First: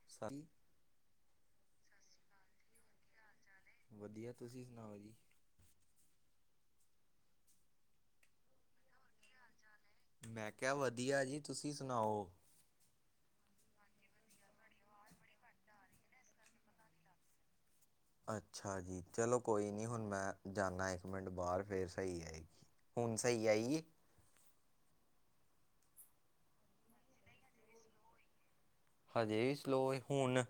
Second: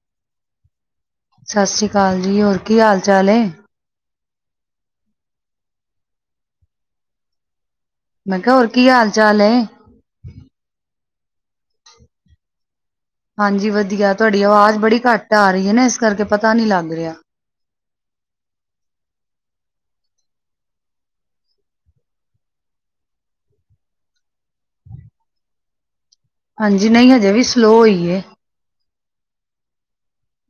[unintelligible] ਸਤਿ ਸ੍ਰੀ ਅਕਾਲ ਜੀ। ਹੋਰ ਕੀ ਹਾਲ ਚਾਲ ਏ। ਵਧੀਆ ਤੁਸੀਂ ਸੁਣਾਓ ਜੀ। ਮੈਂ ਕਿਹਾ ਹੋਰ ਕੀ ਹਾਲ ਚਾਲ ਏ। ਮੈਂ ਕਿਹਾ ਵਧੀਆ ਜੀ ਤੁਸੀਂ ਸੁਣਾਓ। ਹਾਂਜੀ, ਵਧੀਆ ਤੁਹਾਡੀ ਆਵਾਜ਼ ਬੜੀ ਘੱਟ ਆ ਰਹੀ ਹੈ ਨਾ ਇਸ ਕਰਕੇ ਪਤਾ ਨੀ ਲੱਗ ਰਿਹਾ। ਅੱਛਾ ਜੀ, ਚਲੋ ਕੋਈ ਨਹੀਂ ਹੁਣ ਮੈਂ ਜਾਂਦਾ ਇੱਕ ਮਿੰਟ ਬਾਹਰ ਫਿਰ ਸਹੀ ਆਏਗੀ। ਹੁਣ ਸਹੀ ਆਈ ਏ। ਹਾਂਜੀ ਨਹੀਂ ਹਜੇ ਵੀ ਸਲੋਅ ਹੋਈਏ। ਹਜੇ ਵੀ ਸਲੋਏ ਹੁਣ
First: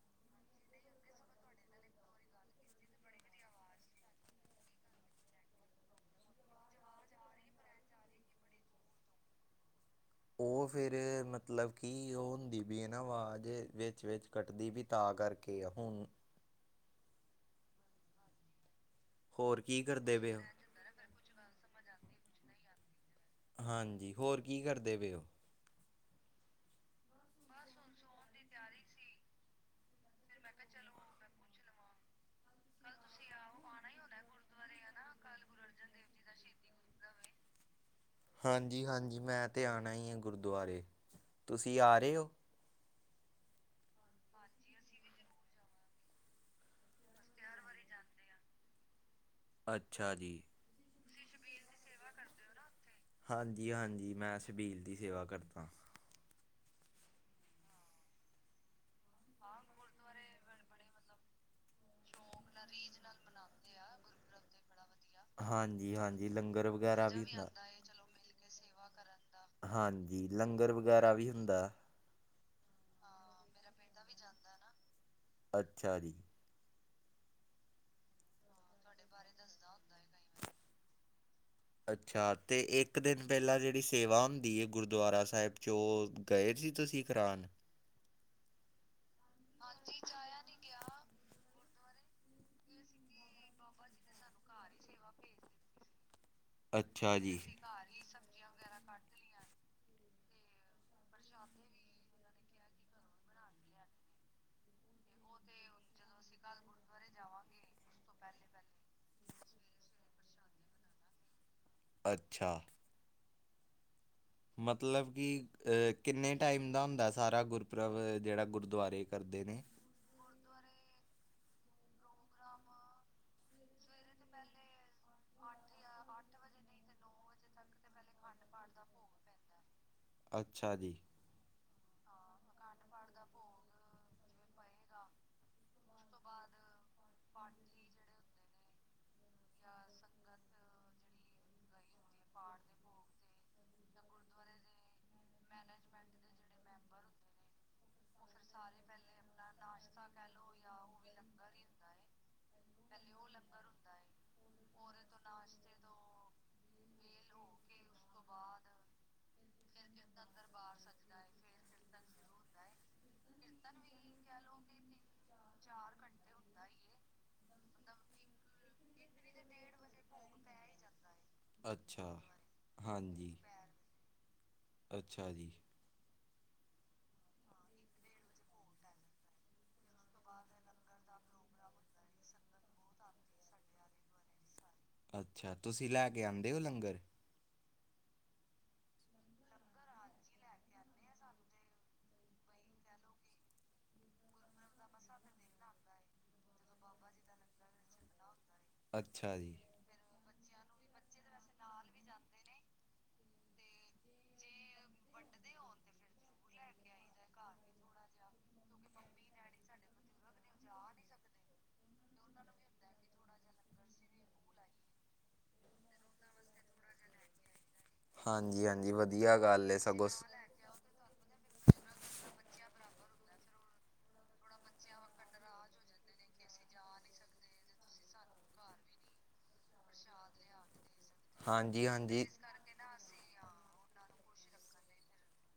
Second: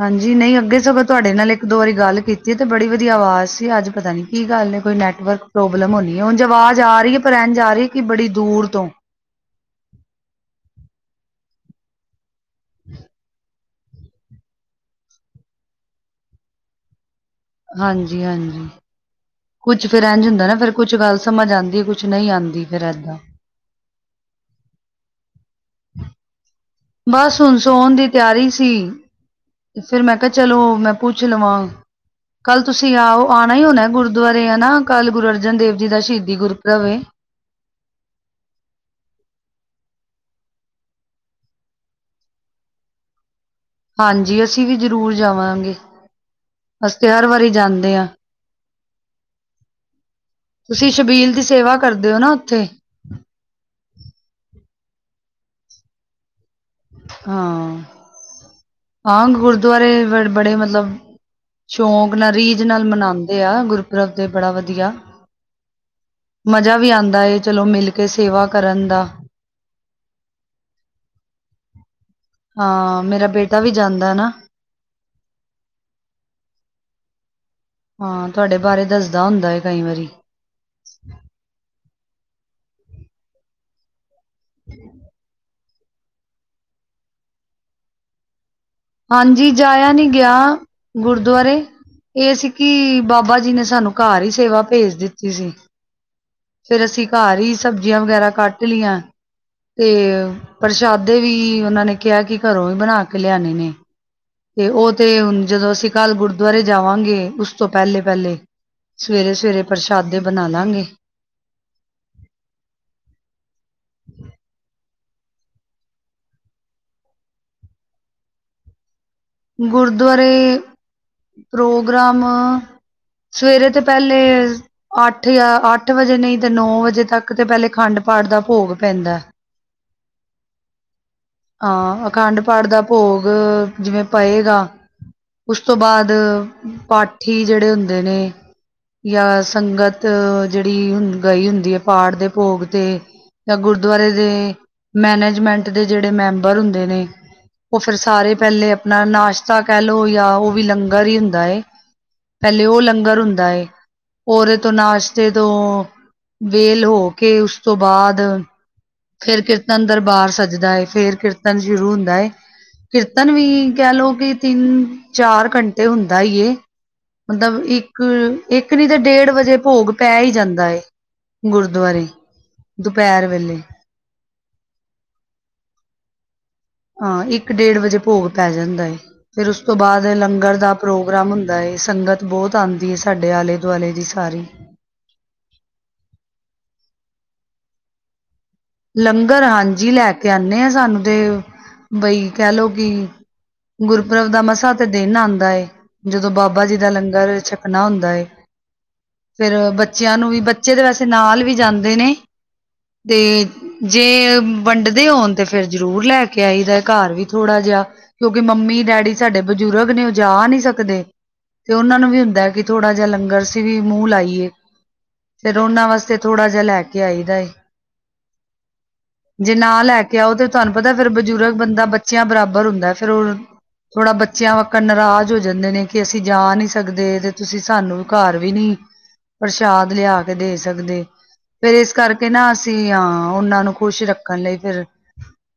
ਹਾਂਜੀ, ਨਹੀਂ ਅੱਗੇ ਸਭ ਤੁਹਾਡੇ ਨਾਲ ਇੱਕ ਦੋ ਵਾਰੀ ਗੱਲ ਕੀਤੀ ਤੇ ਬੜੀ ਵਧੀਆ ਆਵਾਜ਼ ਸੀ ਅੱਜ ਪਤਾ ਨੀ ਕੀ ਗੱਲ ਨੇ ਕੋਈ ਨੈਟਵਰਕ ਪ੍ਰੋਬਲਮ ਹੋਣੀ ਹੈ ਹੁਣ ਆਵਾਜ਼ ਆ ਰਹੀ ਹੈ ਪਰ ਰਹਿਣ ਜਾ ਰਹੀ ਕਿ ਬੜੀ ਦੂਰ ਤੋਂ ਉਹ ਫਿਰ ਮਤਲਬ ਕਿ ਉਹ ਹੁੰਦੀ ਵੀ ਇਹ ਨਾ ਆਵਾਜ਼ ਵਿੱਚ -ਵਿੱਚ ਕੱਟਦੀ ਪਈ ਵੀ ਤਾਂ ਕਰਕੇ ਹੁਣ ਹਾਂਜੀ -ਹਾਂਜੀ ਹੋਰ ਕੀ ਕੁੱਛ ਫਿਰ ਕਰਦੇ ਇੰਝ ਪਏ ਹੋ? ਹੁੰਦਾ ਨਾ ਫਿਰ ਕੁਛ ਗੱਲ ਸਮਝ ਆਂਉਦੀ ਕੁਛ ਨਹੀਂ ਆਉਂਦੀ ਫਿਰ ਏਦਾਂ ਹਾਂਜੀ, ਹੋਰ ਕੀ ਕਰਦੇ ਪਏ ਉਹ ਬਸ ਹੁਣ ਸੌਣ ਦੀ ਤਿਆਰੀ ਸੀ। ਫਿਰ ਮੈਂ ਕਿਹਾ, ਚਲੋ ਮੈਂ ਪੁੱਛ ਲਵਾਂ। ਕੱਲ ਤੁਸੀਂ ਆਓ ਆਉਣਾ ਹੀ ਹੋਣਾ ਗੁਰਦੁਆਰੇ ਆ ਨਾ, ਕੱਲ ਗੁਰੂ ਅਰਜਨ ਦੇਵ ਜੀ ਦਾ ਸ਼ਹੀਦੀ ਗੁਰ ਰਵੇ ਹਾਂਜੀ- ਹਾਂਜੀ ਮੈਂ ਤਾਂ ਆਉਣਾ ਹੀ ਹੈ ਗੁਰਦੁਆਰੇ, ਤੁਸੀਂ ਆ ਰਹੇ ਹੋ। ਹਾਂਜੀ ਅਸੀਂ ਵੀ ਜ਼ਰੂਰ ਜਾਵਾਂਗੇ, ਅਸੀਂ ਤੇ ਹਰ ਵਾਰੀ ਜਾਂਦੇ ਆਂ। ਅੱਛਾ ਜੀ ਤੁਸੀਂ ਸ਼ਬੀਲ ਦੀ ਸੇਵਾ ਕਰਦੇ ਹੋ ਨਾ ਉੱਥੇ ਹਾਂਜੀ -ਹਾਂਜੀ ਮੈਂ ਛਬੀਲ ਦੀ ਸੇਵਾ ਕਰਦਾ। ਹਾਂ- ਹਾਂ ਗੁਰਦੁਆਰੇ ਬ ਬੜੇ ਮਤਲਬ ਸ਼ੌਕ ਨਾਲ, ਰੀਝ ਨਾਲ, ਮਨਾਉਂਦੇ ਆ ਗੁਰਪੁਰਬ ਦੇ ਬੜਾ ਵਧੀਆ ਹਾਂਜੀ- ਹਾਂਜੀ ਲੰਗਰ ਮਜ਼ਾ ਵਗੈਰਾ ਆਉਂਦਾ ਵੀ ਏ ਦਾ ਚਲੋ ਮਿਲ ਕੇ ਸੇਵਾ ਦਾ ਕਰਨ ਦਾ। ਹਾਂਜੀ ਲੰਗਰ ਵਗੈਰਾ ਵੀ ਹੁੰਦਾ। ਹਾਂ ਮੇਰਾ ਬੇ ਅੱਛਾ ਜੀ ਹਾਂ ਤੁਹਾਡੇ ਬਾਰੇ ਦੱਸਦਾ ਹੁੰਦਾ ਹੈ ਕਈ ਵਾਰੀ ਅੱਛਾ ਤੇ ਇੱਕ ਦਿਨ ਪਹਿਲਾਂ ਜਿਹੜੀ ਸੇਵਾ ਹੁੰਦੀ ਹੈ ਗੁਰਦੁਆਰਾ ਸਾਹਿਬ। ਜੋ ਗਏ ਸੀ ਤੁਸੀਂ ਕਰਾਨ ਹਾਂਜੀ ਜਾਇਆ ਨੀ ਗਿਆ ਗੁਰਦੁਆਰੇ ਇਹ ਸੀ ਕਿ ਬਾਬਾ ਜੀ ਨੇ ਸਾਨੂੰ ਘਰ ਹੀ ਸੇਵਾ ਭੇਜ ਦਿੱਤੀ ਸੀ। ਫੇਰ ਅਸੀਂ ਅੱਛਾ ਜੀ। ਘਰ ਹੀ ਸਬਜ਼ੀਆਂ ਵਗੈਰਾ ਕੱਟ ਲਈਆਂ ਤੇ ਪ੍ਰਸ਼ਾਦੇ ਵੀ ਉਹਨਾਂ ਨੇ ਕਿਹਾ ਕਿ ਘਰੋਂ ਵੀ ਬਣਾ ਕੇ ਲਿਆਣੇ ਨੇ ਤੇ ਉਹ ਤੇ ਹੁਣ ਜਦੋਂ ਅਸੀਂ ਕੱਲ੍ਹ ਗੁਰਦੁਆਰੇ ਜਾਵਾਂਗੇ ਉਸ ਤੋਂ ਪਹਿਲੇ ਪਹਿਲੇ ਸਵੇਰੇ ਸਵੇਰੇ ਪ੍ਰਸ਼ਾਦੇ ਬਣਾ ਲਾਂਗੇ ਅੱਛਾ ਮਤਲਬ ਕਿ ਕਿੰਨੇ ਟਾਈਮ ਦਾ ਹੁੰਦਾ ਸਾਰਾ ਗੁਰਪ੍ਰਬ ਜਿਹੜਾ ਗੁਰਦੁਆਰੇ ਕਰਦੇ ਨੇ ਗੁਰਦੁਆਰੇ ਪ੍ਰੋਗਰਾਮ ਸਵੇਰੇ ਤੇ ਪਹਿਲੇ ਅੱਠ ਜਾਂ ਅੱਠ ਵਜੇ ਨਹੀਂ ਤੇ ਨੌ ਵਜੇ ਤੱਕ ਤੇ ਪਹਿਲੇ ਖੰਡ ਪਾਠ ਦਾ ਭੋਗ ਪੈਂਦਾ ਅੱਛਾ ਜੀ ਹਾਂ ਅਖੰਡ ਪਾਠ ਦਾ ਭੋਗ ਜਿਵੇਂ ਪਏਗਾ। ਉਸ ਤੋਂ ਬਾਅਦ ਪਾਠੀ ਜਿਹੜੇ ਹੁੰਦੇ ਨੇ। ਜਾਂ ਸੰਗਤ ਜਿਹੜੀ ਹੁੰਦੀ ਗਈ ਹੁੰਦੀ ਹੈ ਪਾਠ ਦੇ ਭੋਗ ਤੇ ਤਾਂ ਗੁਰਦੁਆਰੇ ਦੇ ਮੈਨੇਜਮੈਂਟ ਦੇ ਜਿਹੜੇ ਮੈਂਬਰ ਹੁੰਦੇ ਨੇ ਉਹ ਫ਼ਿਰ ਸਾਰੇ ਪਹਿਲੇ ਆਪਣਾ ਨਾਸ਼ਤਾ ਕਹਿ ਲਓ ਜਾਂ ਉਹ ਵੀ ਲੰਗਰ ਹੀ ਹੁੰਦਾ ਪਹਿਲੇ ਉਹ ਲੰਗਰ ਹੁੰਦਾ ਰੇ ਤੋਂ ਨਾਸ਼ਤੇ ਤੋਂ ਵੇਹਲ ਹੋ ਕੇ ਉਸ ਤੋਂ ਬਾਅਦ ਫਿਰ ਕੀਰਤਨ ਦਰਬਾਰ ਸੱਜਦਾ ਹੈ ਫੇਰ ਕੀਰਤਨ ਸ਼ੁਰੂ ਹੁੰਦਾ ਕੀਰਤਨ ਵੀ ਕਹਿ ਲੋਓ ਕਿ ਤਿੰਨ ਚਾਰ ਘੰਟੇ ਹੁੰਦਾ ਏ ਮਤਲਬ ਇੱਕ ਇੱਕ ਨੀ ਤਾਂ ਡੇਢ ਵਜੇ ਭੋਗ ਪੈ ਹੀ ਜਾਂਦਾ ਏ ਗੁਰਦੁਆਰੇ ਅੱਛਾ ਦੁਪਹਿਰ ਹਾਂਜੀ। ਵੇਲੇ ਅੱਛਾ ਜੀ ਹਾਂ ਇੱਕ ਡੇਢ ਵਜੇ ਭੋਗ ਪੈ ਜਾਂਦਾ ਹੈ ਫਿਰ ਉਸ ਤੋਂ ਬਾਅਦ ਲੰਗਰ ਦਾ ਪ੍ਰੋਗਰਾਮ ਹੁੰਦਾ ਹੈ ਸੰਗਤ ਬਹੁਤ ਆਉਂਦੀ ਹੈ ਸਾਡੇ ਆਲੇ ਦੁਆਲੇ ਦੀ ਸਾਰੀ ਅੱਛਾ ਤੁਸੀਂ ਲੈ ਕੇ ਆਉਂਦੇ ਹੋ ਲੰਗਰ ਲੰਗਰ ਹਾਂਜੀ ਲੈ ਕੇ ਆਉਂਦੇ ਹ ਸਾਨੂੰ ਤੇ ਬਈ ਕਹਿ ਲੋੋ ਕਿ ਗੁਰਪੁਰਬ ਦਾ ਮਸਾਂ ਤੇ ਦਿਨ ਆਉਂਦਾ ਏ ਜਦੋਂ ਬਾਬਾ ਜੀ ਦਾ ਲੰਗਰ ਛਕਣਾ ਹੁੰਦਾ ਏ ਅੱਛਾ ਫਿਰ ਜੀ। ਬੱਚਿਆਂ ਨੂੰ ਵੀ ਬੱਚੇ ਦੇ ਵੈਸੇ ਨਾਲ ਵੀ ਜਾਂਦੇ ਨੇ ਤੇ ਜੇ ਵੰਡਦੇ ਹੋਣ ਤੇ ਫਿਰ ਜ਼ਰੂਰ ਲੈ ਲੈ ਕੇ ਆਈ ਦਾ ਘਰ ਵੀ ਥੋੜ੍ਹਾ ਜਿਹਾ ਕਿਉਂਕਿ ਮੰਮੀ ਡੈਡੀ ਸਾਡੇ ਬਜ਼ੁਰਗ ਨੇ ਜਾ ਨਹੀਂ ਸਕਦੇ ਤੇ ਉਹਨਾਂ ਨੂੰ ਵੀ ਹੁੰਦਾ ਕਿ ਥੋੜਾ ਜਿਹਾ ਲੰਗਰ ਸੀ ਵੀ ਮੂੰਹ ਲਾਈਏ ਫ਼ਿਰ ਉਹਨਾਂ ਵਾਸਤੇ ਥੋੜਾ ਜਿਹਾ ਲੈ ਕੇ ਆਈ ਦਾ ਏ ਹਾਂਜੀ ਹਾਂਜੀ ਵਧੀਆ ਜੇ ਗੱਲ ਨਾ ਲੈ ਸਗੋਂ ਕੇ ਆਓ ਤੇ ਤੁਹਾਨੂੰ ਪਤਾ ਫਿਰ ਬਜ਼ੁਰਗ ਬੰਦਾ ਬੱਚਿਆਂ ਬਰਾਬਰ ਹੁੰਦਾ ਫੇਰ ਥੋੜਾ ਬੱਚਿਆਂ ਵਾਂਗ ਨਾਰਾਜ਼ ਹੋ ਜਾਂਦੇ ਨੇ ਕਿ ਅਸੀਂ ਜਾ ਨਹੀਂ ਸਕਦੇ ਤੇ ਤੁਸੀਂ ਸਾਨੂੰ ਵੀ ਘਰ ਵੀ ਨਹੀ ਪ੍ਰਸ਼ਾਦ ਲਿਆ ਕੇ ਦੇ ਸਕਦੇ ਫਿਰ ਹਾਂਜੀ ਇਸ ਹਾਂਜੀ। ਕਰਕੇ ਨਾ ਸੀ ਹਾਂ ਉਹਨਾਂ ਨੂੰ ਖ਼ੁਸ਼ ਰੱਖਣ ਲਈ ਫਿਰ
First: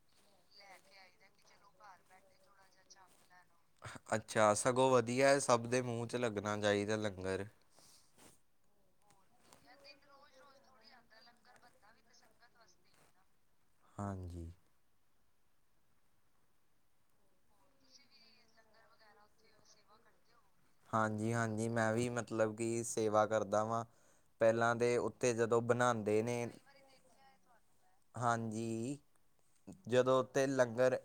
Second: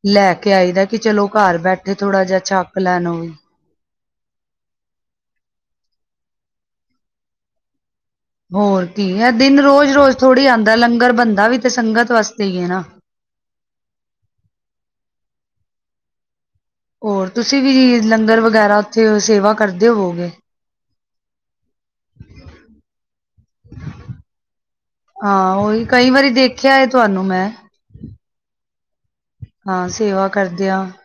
ਲੈ ਕੇ ਆਈ ਦਾ ਕਿ ਚਲੋ ਘਰ ਬੈਠੇ ਥੋੜ੍ਹਾ ਜਿਹਾ ਛੱਕ ਲੈਣ ਹੋ ਵੀ ਅੱਛਾ ਸਗੋਂ ਵਧੀਆ ਸਭ ਦੇ ਮੂੰਹ ' ਲੱਗਣਾ ਚਾਹੀਦਾ ਲੰਗਰ ਹੋਰ ਕੀ ਹੈ ਦਿਨ ਰੋਜ਼ ਰੋਜ਼ ਥੋੜ੍ਹੀ ਆਉਂਦਾ ਲੰਗਰ ਬੰਦਾ ਵੀ ਤੇ ਸੰਗਤ ਵਾਸਤੇ ਹੀ ਹੈ ਨਾ ਹਾਂਜੀ ਹੋਰ ਤੁਸੀਂ ਵੀ ਲੰਗਰ ਵਗੈਰਾ ਉੱਥੇ ਸੇਵਾ ਕਰਦੇ ਹੋਵੋਗੇ ਹਾਂਜੀ ਹਾਂਜੀ ਮੈਂ ਵੀ ਮਤਲਬ ਕਿ ਸੇਵਾ ਕਰਦਾ ਵਾਂ ਪਹਿਲਾਂ ਦੇ ਉੱਤੇ ਹਾਂ ਜਦੋਂ ਉਹੀ ਕਈ ਬਣਾਉਂਦੇ ਵਾਰੀ ਨੇ ਦੇਖਿਆ ਤੁਹਾਨੂੰ ਮੈਂ ਹਾਂਜੀ ਹਾਂ ਜਦੋਂ ਸੇਵਾ ਉਥੇ ਕਰਦਿਆਂ ਲੰਗਰ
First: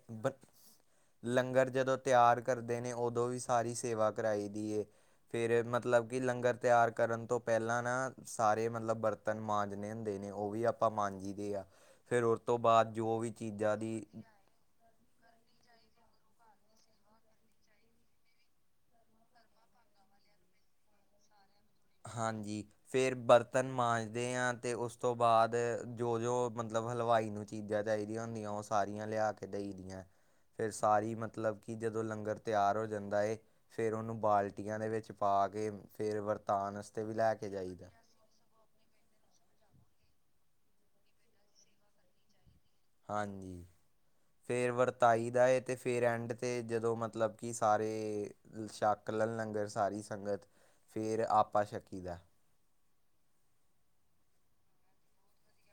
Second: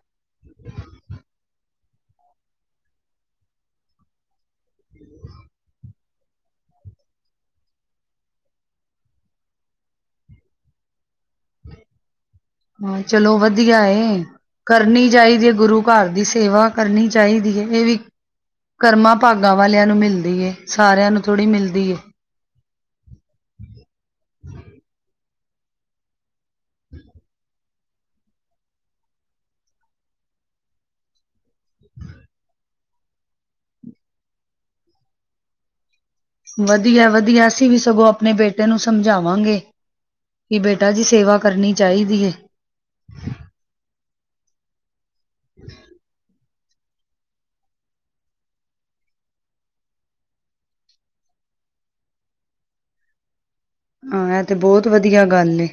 ਲੰਗਰ ਜਦੋਂ ਤਿਆਰ ਕਰਦੇ ਨੇ ਉਦੋਂ ਵੀ ਸਾਰੀ ਸੇਵਾ ਕਰਵਾਈ ਦੀ ਫਿਰ ਮਤਲਬ ਕਿ ਲੰਗਰ ਤਿਆਰ ਕਰਨ ਤੋਂ ਪਹਿਲਾਂ ਨਾ ਸਾਰੇ ਮਤਲਬ ਵਰਤ ਬਰਤਨ ਮਾਂਜਣੇ ਹੁੰਦੇ ਨੇ ਉਹ ਵੀ ਆਪਾਂ ਮਾਂਜੀਦੇ ਆ। ਫਿਰ ਉਸ ਤੋਂ ਬਾਅਦ ਹਾਂ ਜੋ ਵੀ ਚਲੋ ਚੀਜ਼ਾਂ ਵਧੀਆ ਦੀ ਹੈ। ਕਰਨੀ ਚਾਹੀਦੀ ਹੈ ਗੁਰੂ ਘਰ ਦੀ ਸੇਵਾ ਕਰਨੀ ਚਾਹੀਦੀ ਹੈ ਇਹ ਵੀ। ਕਰਮਾਂ ਭਾਗਾਂ ਵਾਲਿਆਂ ਨੂੰ ਮਿਲਦੀ ਏ। ਸਾਰਿਆਂ ਨੂੰ ਥੋੜ੍ਹੀ ਮਿਲਦੀ ਹੈ। ਹਾਂਜੀ ਫਿਰ ਬਰਤਨ ਮਾਂਜਦੇ ਹਾਂ ਅਤੇ ਉਸ ਤੋਂ ਬਾਅਦ ਜੋ ਜੋ। ਮਤਲਬ ਹਲਵਾਈ ਨੂੰ ਚੀਜ਼ਾਂ ਚਾਹੀਦੀਆਂ ਹੁੰਦੀਆਂ ਉਹ ਸਾਰੀਆਂ ਲਿਆ ਕੇ ਦੇਈ ਦੀਆਂ। ਫਿਰ ਸਾਰੀ ਮਤਲਬ ਕਿ ਜਦੋਂ ਲੰਗਰ ਫਿਰ ਉਹਨੂੰ ਬਾਲਟੀਆਂ ਦੇ ਵਿੱਚ ਪਾ ਕੇ ਫਿਰ ਵਰਤ ਵਧੀਆ ਵਧੀਆ ਅਸੀਂ ਵੀ ਸਗੋਂ ਆਪ ਆਪਣੇ ਬੇਟੇ ਨੂੰ ਸਮਝਾਵਾਂਗੇ ਕਿ ਬੇਟਾ ਜੀ ਸੇਵਾ ਕਰਨੀ ਚਾਹੀਦੀ ਹੈ ਹਾਂਜੀ ਫਿਰ ਵਰਤਾਈ ਦਾ ਹੈ ਤੇ ਫਿਰ ਐਂਡ ਅਤੇ ਜਦੋਂ ਮਤਲਬ ਕਿ ਸਾਰੇ ਸ਼ੱਕ ਲਣ ਲੰਗਰ ਸਾਰੀ ਸੰਗਤ ਫਿਰ ਆਪਾ ਛੱਕੀ ਦਾ ਹਾਂ ਇਹ ਤੇ ਬਹੁਤ ਵਧੀਆ ਗੱਲ ਹੈ।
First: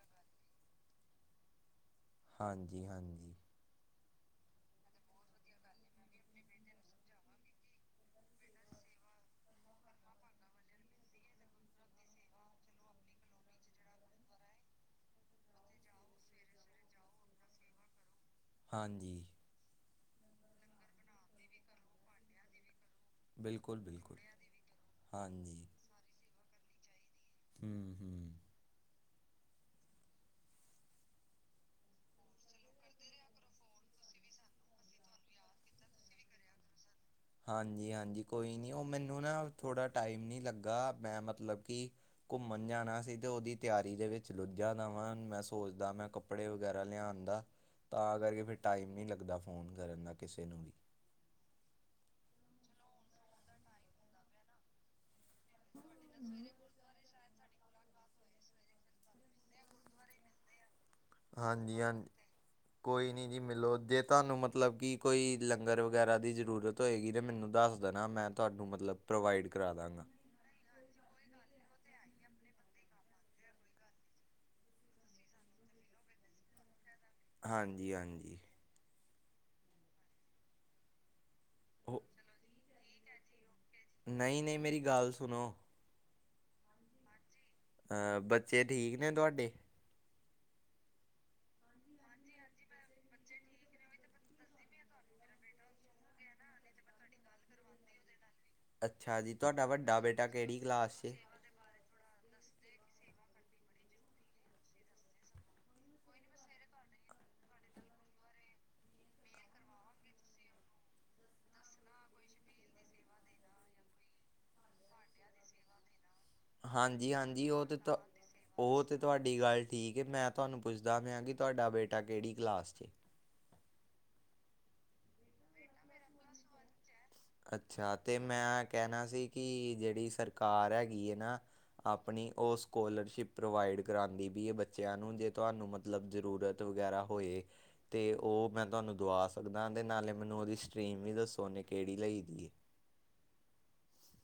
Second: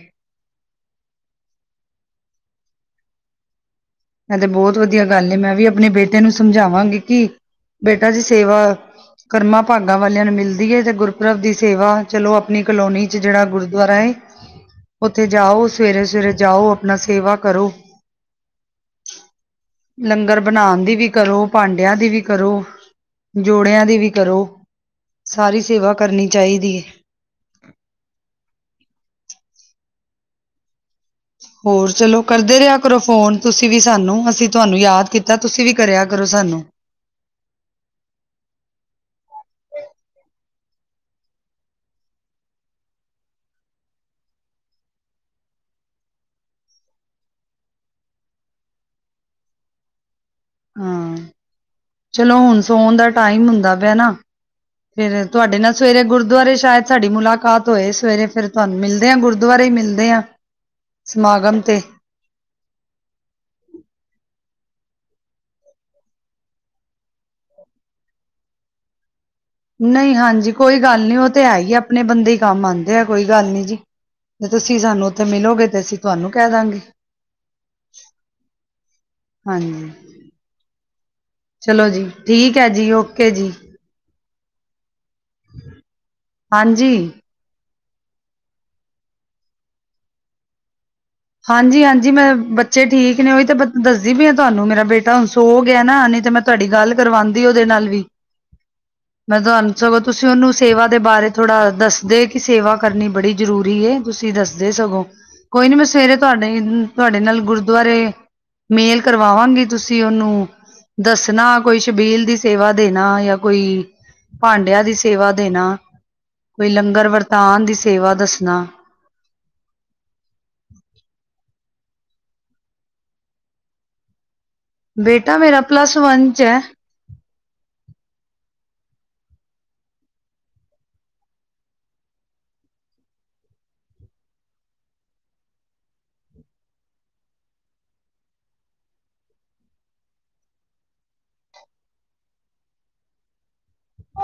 ਹਾਂਜੀ ਹਾਂਜੀ। ਇਹ ਤੇ ਬਹੁਤ ਵਧੀਆ ਗੱਲ ਨੇ ਮੈਂ ਵੀ ਆਪਣੇ ਬੇਟੇ ਨੂੰ ਸਮਝਾਵਾਂਗੀ ਕਿ ਬੇਟਾ ਜੀ ਸੇਵਾ। ਕਰਮਾਂ ਭਾਗਾਂ ਵਾਲਿਆਂ ਨੂੰ ਮਿਲਦੀ ਹੈ ਤੇ ਗੁਰਪੁਰਬ ਦੀ ਸੇਵਾ ਚਲੋ ਆਪਣੀ ਕਲੋਨੀ। ਚ ਜਿਹੜਾ ਗੁਰਦੁਆਰਾ ਹੈ ਉੱਥੇ ਜਾਓ ਸਵੇਰੇ ਸਵੇਰੇ ਜਾਓ ਆਪਣਾ ਸੇਵਾ ਕਰੋ। ਹਾਂਜੀ। ਲੰਗਰ ਬਣਾਉਣ ਦੀ ਵੀ ਕਰੋ। ਭਾਂਡਿਆਂ ਦੀ ਵੀ ਕਰੋ। ਬਿਲਕੁਲ ਜੋੜਿਆਂ ਦੀ ਵੀ ਬਿਲਕੁਲ ਕਰੋ ਹਾਂਜੀ ਸਾਰੀ ਸੇਵਾ ਕਰਨੀ ਚਾਹੀਦੀ ਹੈ। ਹਮ ਹਮ। ਹੋਰ ਚਲੋ ਕਰਦੇ ਰਿਹਾ ਕਰੋ ਫੋਨ ਤੁਸੀਂ ਵੀ ਸਾਨੂੰ ਅਸੀਂ ਤੁਹਾਨੂੰ ਯਾਦ ਕੀਤਾ ਤੁਸੀਂ ਵੀ ਕਰਿਆ ਕਰੋ ਸਾਨੂੰ। ਹਾਂਜੀ, ਹਾਂਜੀ ਕੋਈ ਨਹੀਂ ਉਹ ਮੈਨੂੰ ਨਾ ਥੋੜ੍ਹਾ ਟਾਈਮ ਨਹੀਂ ਲੱਗਾ ਮੈਂ ਮਤਲਬ ਕਿ। ਘੁੰਮਣ ਜਾਣਾ ਸੀ ਅਤੇ ਉਹਦੀ ਤਿਆਰੀ ਦੇ ਵਿੱਚ ਰੁੱਝਾ ਦਾ ਵਾਂ। ਮੈਂ ਸੋਚਦਾ ਮੈਂ ਕੱਪ ਕੱਪੜੇ ਵਗੈਰਾ ਲਿਆਉਣ ਦਾ ਤਾਂ ਕਰਕੇ ਫਿਰ ਟਾਈਮ ਨਹੀਂ ਲੱਗਦਾ ਫ਼ੋਨ ਕਰਨ ਦਾ ਕਿਸੇ ਨੂੰ ਵੀ। ਹਾਂ ਚਲੋ ਹੁਣ ਸੋਣ ਦਾ ਟਾਈਮ ਹੁੰਦਾ ਪਿਆ ਨਾ। ਫਿਰ ਤੁਹਾਡੇ ਨਾਲ ਸਵੇਰੇ ਗੁਰਦੁਆਰੇ ਸ਼ਾਇਦ ਸਾਡੀ ਮੁਲਾਕਾਤ। ਹੋਏ ਸਵੇਰੇ ਫਿਰ ਤੁਹਾਨੂੰ ਮਿਲਦੇ ਆ ਗੁਰਦੁਆਰੇ ਹੀ ਮਿਲਦੇ ਆ। ਸਮਾਗਮ ਤੇ ਹਾਂਜੀ ਹਾਂਜੀ। ਕੋਈ ਨਹੀਂ ਜੀ ਮਿਲੋ ਜੇ ਤੁਹਾਨੂੰ ਮਤਲਬ ਕਿ ਕੋਈ ਲੰਗਰ ਵਗੈਰਾ ਦੀ ਜ਼ਰੂਰਤ ਹੋਏਗੀ ਤੇ ਮੈਨੂੰ ਦੱਸ। ਨਾ ਮੈਂ ਤੁਹਾਨੂੰ ਮਤਲਬ। ਪ੍ਰੋਵਾਈਡ ਕਰਾ। ਦਾਂਗਾ ਨਹੀਂ ਹਾਂਜੀ ਕੋਈ ਗੱਲ ਨਹੀਂ ਉਹ ਤੇ ਹੈ ਹੀ ਆਪਣੇ ਬੰਦੇ ਕੰਮ ਆਉਂਦੇ ਆ ਕੋਈ ਗੱਲ ਨਹੀਂ। ਜੇ ਤੁਸੀਂ ਸਾਨੂੰ ਉੱਥੇ ਮਿਲੋਗੇ ਤੇ ਅਸੀਂ ਤੁਹਾਨੂੰ ਕਹਿ ਦਾਂਗੇ। ਹਾਂਜੀ ਹਾਂਜੀ। ਹਾਂਜੀ, ਚਲੋ ਉਹ ਜੀ, ਠੀਕ ਹੈ ਜੀ, ਓਕੇ ਜੀ। ਨਹੀਂ, ਨਹੀਂ ਮੇਰੀ ਗੱਲ ਸੁਣੋ। ਹਾਂਜੀ। ਅ ਬੱਚੇ ਠੀਕ ਨੇ ਤੁਹਾਡੇ? ਹਾਂਜੀ ਹਾਂਜੀ ਮੈਂ ਬੱਚੇ ਠੀਕ ਨੇ ਉਹੀ ਤੇ ਦੱਸਦੀ ਪਈ ਹਾਂ ਤੁਹਾਨੂੰ ਮੇਰਾ ਬੇਟਾ ਹੁਣ ਸੋ ਗਿਆ ਨਾ ਨਹੀਂ ਤੇ ਮੈਂ ਤੁਹਾਨੂੰ। ਤੁਹਾਡੀ ਗੱਲ ਕਰਵਾਉਂਦੀ ਉਹਦੇ ਨਾਲ ਵੀ ਅੱਛਾ ਜੀ ਮੈਂ ਤੁਹਾਡਾ ਤੁਹਾਨੂੰ ਵੱਡਾ ਸਗੋਂ ਬੇਟਾ ਤੁਸੀਂ ਉਹਨੂੰ ਕਿਹੜੀ ਸੇਵਾ ਦੇ ਕਲਾਸ 'ਚ? ਬਾਰੇ। ਥੋੜਾ ਦੱਸਦੇ ਕਿ ਸੇਵਾ ਕਰਨੀ ਬੜੀ ਜ਼ਰੂਰੀ ਏ ਤੁਸੀਂ ਦੱਸਦੇ ਸਗੋਂ ਕੋਈ ਨੀ ਮੈਂ। ਸਵੇਰੇ ਤੁਹਾਡੇ ਤੁਹਾਡੇ ਨਾਲ ਗੁਰਦੁਆਰੇ ਮੇਲ ਕਰਵਾਵਾਂਗੀ ਤੁਸੀਂ ਉਹਨੂੰ। ਦੱਸਣਾ ਕੋਈ ਸ਼ਬੀਲ ਦੀ ਸੇਵਾ ਦੇਣਾ ਜਾਂ ਕੋਈ। ਭਾਂਡਿਆਂ ਦੀ ਸੇਵਾ ਦੇਣਾ ਕੋਈ ਲੰਗਰ ਵਰਤਾਨ ਦੀ ਸੇਵਾ ਦੱਸਣਾ। ਅਤੇ ਤੁਹਾਡੀ ਗੱਲ ਠੀਕ ਹੈ। ਮੈਂ ਤੁਹਾਨੂੰ ਪੁੱਛਦਾ ਪਿਆ ਕਿ ਤੁਹਾਡਾ ਬੇਟਾ ਕਿਹੜੀ ਕਲਾਸ 'ਚ ਹੈ? ਬੇਟਾ ਮੇਰਾ ਪਲੱਸ ਵਨ ਚ ਹੈ। ਅੱਛਾ, ਤੇ ਮੈਂ ਕਹਿਣਾ ਸੀ ਕਿ ਜਿਹੜੀ ਸਰਕਾਰ ਹੈਗੀ ਹੈ ਨਾ। ਆਪਣੀ ਉਹ ਸਕੋਲਰਸ਼ਿਪ ਪ੍ਰੋਵਾਈਡ ਕਰਾਉਂਦੀ ਪਈ ਹੈ ਬੱਚਿਆਂ ਨੂੰ ਜੇ ਤੁਹਾਨੂੰ। ਮਤਲਬ ਜਰੂਰਤ ਵਗੈਰਾ ਹੋਏ ਤੇ ਉਹ ਮੈਂ ਤੁਹਾਨੂੰ ਦਵਾ ਸਕਦਾ ਤੇ ਨਾਲੇ। ਮੈਨੂੰ ਉਹਦੀ ਸਟਰੀਮ ਵੀ ਦੱਸੋ ਉਹਨੇ ਕਿਹੜੀ ਲਈ ਦੀ ਹੈ?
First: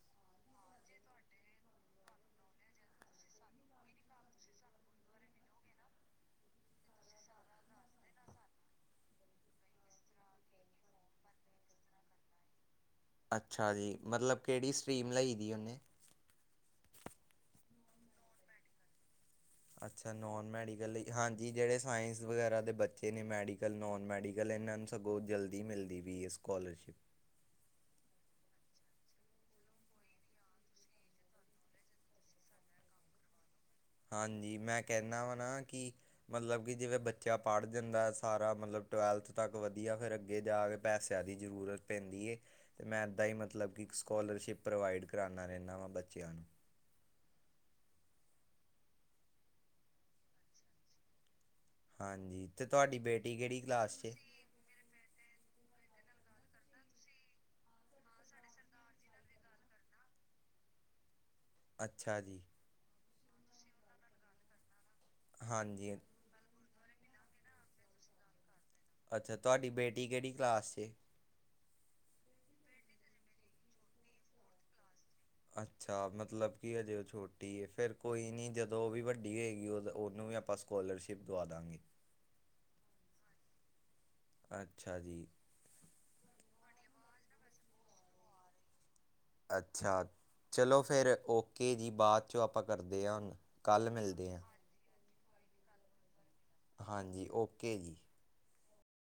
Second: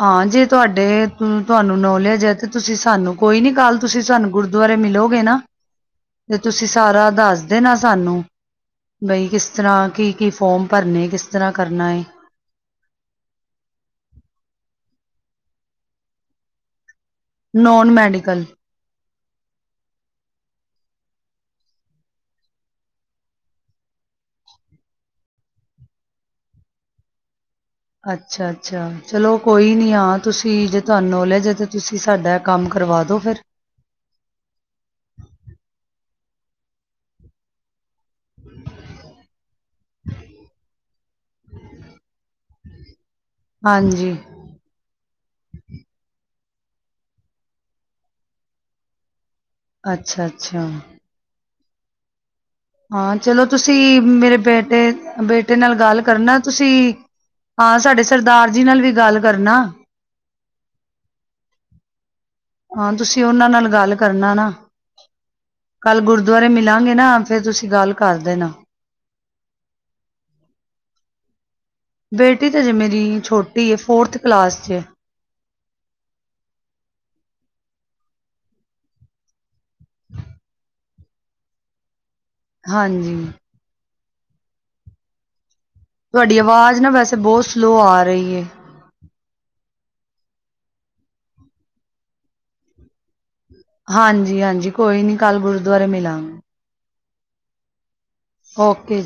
ਹਾਂ, ਜੇ ਤੁਹਾਡੇ ਤੁਹਾਨੂੰ ਨਾਲੇਜ ਹੈ ਤੇ ਤੁਸੀਂ ਸਾਨੂੰ ਕੋਈ ਨੀ ਕੱਲ ਤੁਸੀਂ ਸਾਨੂੰ ਗੁਰਦੁਆਰੇ। ਗੁਰਦੁਆਰੇ ਮਿਲੋਗੇ ਨਾ ਤੇ ਤੁਸੀਂ ਸਾਰਾ ਦੱਸ ਦੇ ਨਾ ਸਾਨੂੰ ਬਈ ਕਿਸ ਤਰ੍ਹਾਂ ਕੀ ਕੀ ਫੋਰਮ ਭਰਨੇ ਕਿਸ ਤਰ੍ਹਾਂ ਕਰਨਾ ਏ? ਅੱਛਾ ਜੀ, ਮਤਲਬ ਕਿਹੜੀ ਸਟਰੀਮ ਲਈ ਦੀ ਉਹਨੇ? Non medical. ਅੱਛਾ, ਨੋਨ ਮੈਡੀਕਲ ਹਾਂਜੀ ਜਿਹੜੇ ਸਾਇੰਸ ਵਗੈਰਾ ਦੇ ਬੱਚੇ ਨੇ ਮੈਡੀਕਲ ਨੋਨ ਮੈਡੀਕਲ ਇਹਨਾਂ ਸਗੋਂ ਜਲਦੀ ਮਿਲਦੀ ਪਈ ਏ ਸਕੋਲਰਸ਼ਿਪ। ਅੱਛਾ ਅੱਛਾ ਚਲੋ ਕੋਈ ਨੀ ਹਾਂ ਜੇ ਤੁਹਾਨੂੰ ਨੌਲੇਜ ਹੈ ਤੇ ਤੁਸੀਂ ਸਾਡਾ। ਕੰਮ ਕਰਵਾ ਦਿਉ ਫਿਰ। ਹਾਂਜੀ ਮੈਂ ਕਹਿੰਦਾ ਵਾ ਨਾ ਕਿ। ਮਤਲਬ ਕਿ ਜਿਵੇਂ ਬੱਚਾ ਪੜ੍ਹ ਜਾਂਦਾ ਸਾਰਾ ਮਤਲਬ ਟਵੈਲਥ ਤੱਕ ਵਧੀਆ। ਫਿਰ ਅੱਗੇ ਜਾ ਕੇ ਪੈਸਿਆਂ ਦੀ ਜ਼ਰੂਰਤ ਪੈਂਦੀ ਏ ਤੇ ਮੈਂ ਤਾਂ ਈ ਮਤਲਬ ਮਤਲਬ ਕਿ ਹਾਂਜੀ ਸਕੋਲਰਸ਼ਿਪ ਪ੍ਰੋਵਾਈਡ ਕਰਾਉਂਦਾ ਰਹਿਣਾ ਵਾ ਬੱਚਿਆਂ ਨੂੰ। ਅੱਛਾ ਅੱਛਾ, ਹਾਂਜੀ ਤੇ ਤੁ ਹਾਂ, ਚਲੋ ਤੁਸੀਂ ਮੇਰੇ ਬੇਟੇ ਬੇੇ ਬੇਟੇ ਨਾਲ ਗੱਲ ਕਰਨਾ ਤੁਸੀਂ ਹਾਂ ਸਾਡੇ ਸਰਦਾਰ ਜੀ ਨਾਲ ਵੀ ਗੱਲ ਕਰਨਾ। ਅੱਛਾ ਜੀ, ਹਾਂ ਤੁਸੀਂ ਉਹਨਾਂ ਨਾਲ ਗੱਲ ਕਰਨਾ ਨਾ ਹਾਂਜੀ ਕੱਲ ਗੁਰ ਗੁਰਦੁਆਰੇ ਮਿਲਾਂਗੇ ਨਾ ਫੇਰ ਤੁਸੀਂ ਗੱਲ ਕਰ ਦੇਨਾ। ਅੱਛਾ ਤੁਹਾਡੀ ਬੇਟੀ ਕਿਹੜੀ ਕਲਾਸ 'ਚ ਏ? ਬੇਟੀ ਤਾਂ ਹਜੇ ਮੇਰੀ ਛੋਟੀ ਏ ਫੋਰਥ ਕਲਾਸ ਚ ਏ। ਅੱਛਾ, ਮਤਲਬ ਕਿ ਹਜੇ ਉਹ ਛੋਟੀ ਏ ਫੇਰ ਕੋਈ ਨੀ ਜਦੋਂ ਉਹ ਵੀ ਵੱਡੀ ਹੋਏਗੀ ਉਹਨੂੰ ਵੀ ਆਪਾਂ ਸਕੋਲਰਸ਼ਿਪ ਦਵਾ ਦਾਂਗੇ। ਹਾਂਜੀ, ਅੱਛਾ ਜੀ। ਤੁਹਾਡੀ ਆਵਾਜ਼ ਨਾ ਵੈਸੇ ਬਹੁਤ ਸਲੋਅ ਆ ਰਹੀ ਏ। ਅੱਛਾ ਚਲੋ ਫੇਰ ਓਕੇ ਜੀ ਬਾਅਦ 'ਚੋਂ ਆਪਾਂ ਕਰਦੇ ਆਂ ਹੁਨ। ਹਾਂਜੀ-ਹਾਂਜੀ, ਕੋਈ ਨੀ ਕੱਲ ਗੁਰਦੁਆਰੇ ਮਿਲਾਂਗੇ। ਹਾਂਜੀ, ਓਕੇ ਜੀ। ਓਕੇ ਜੀ।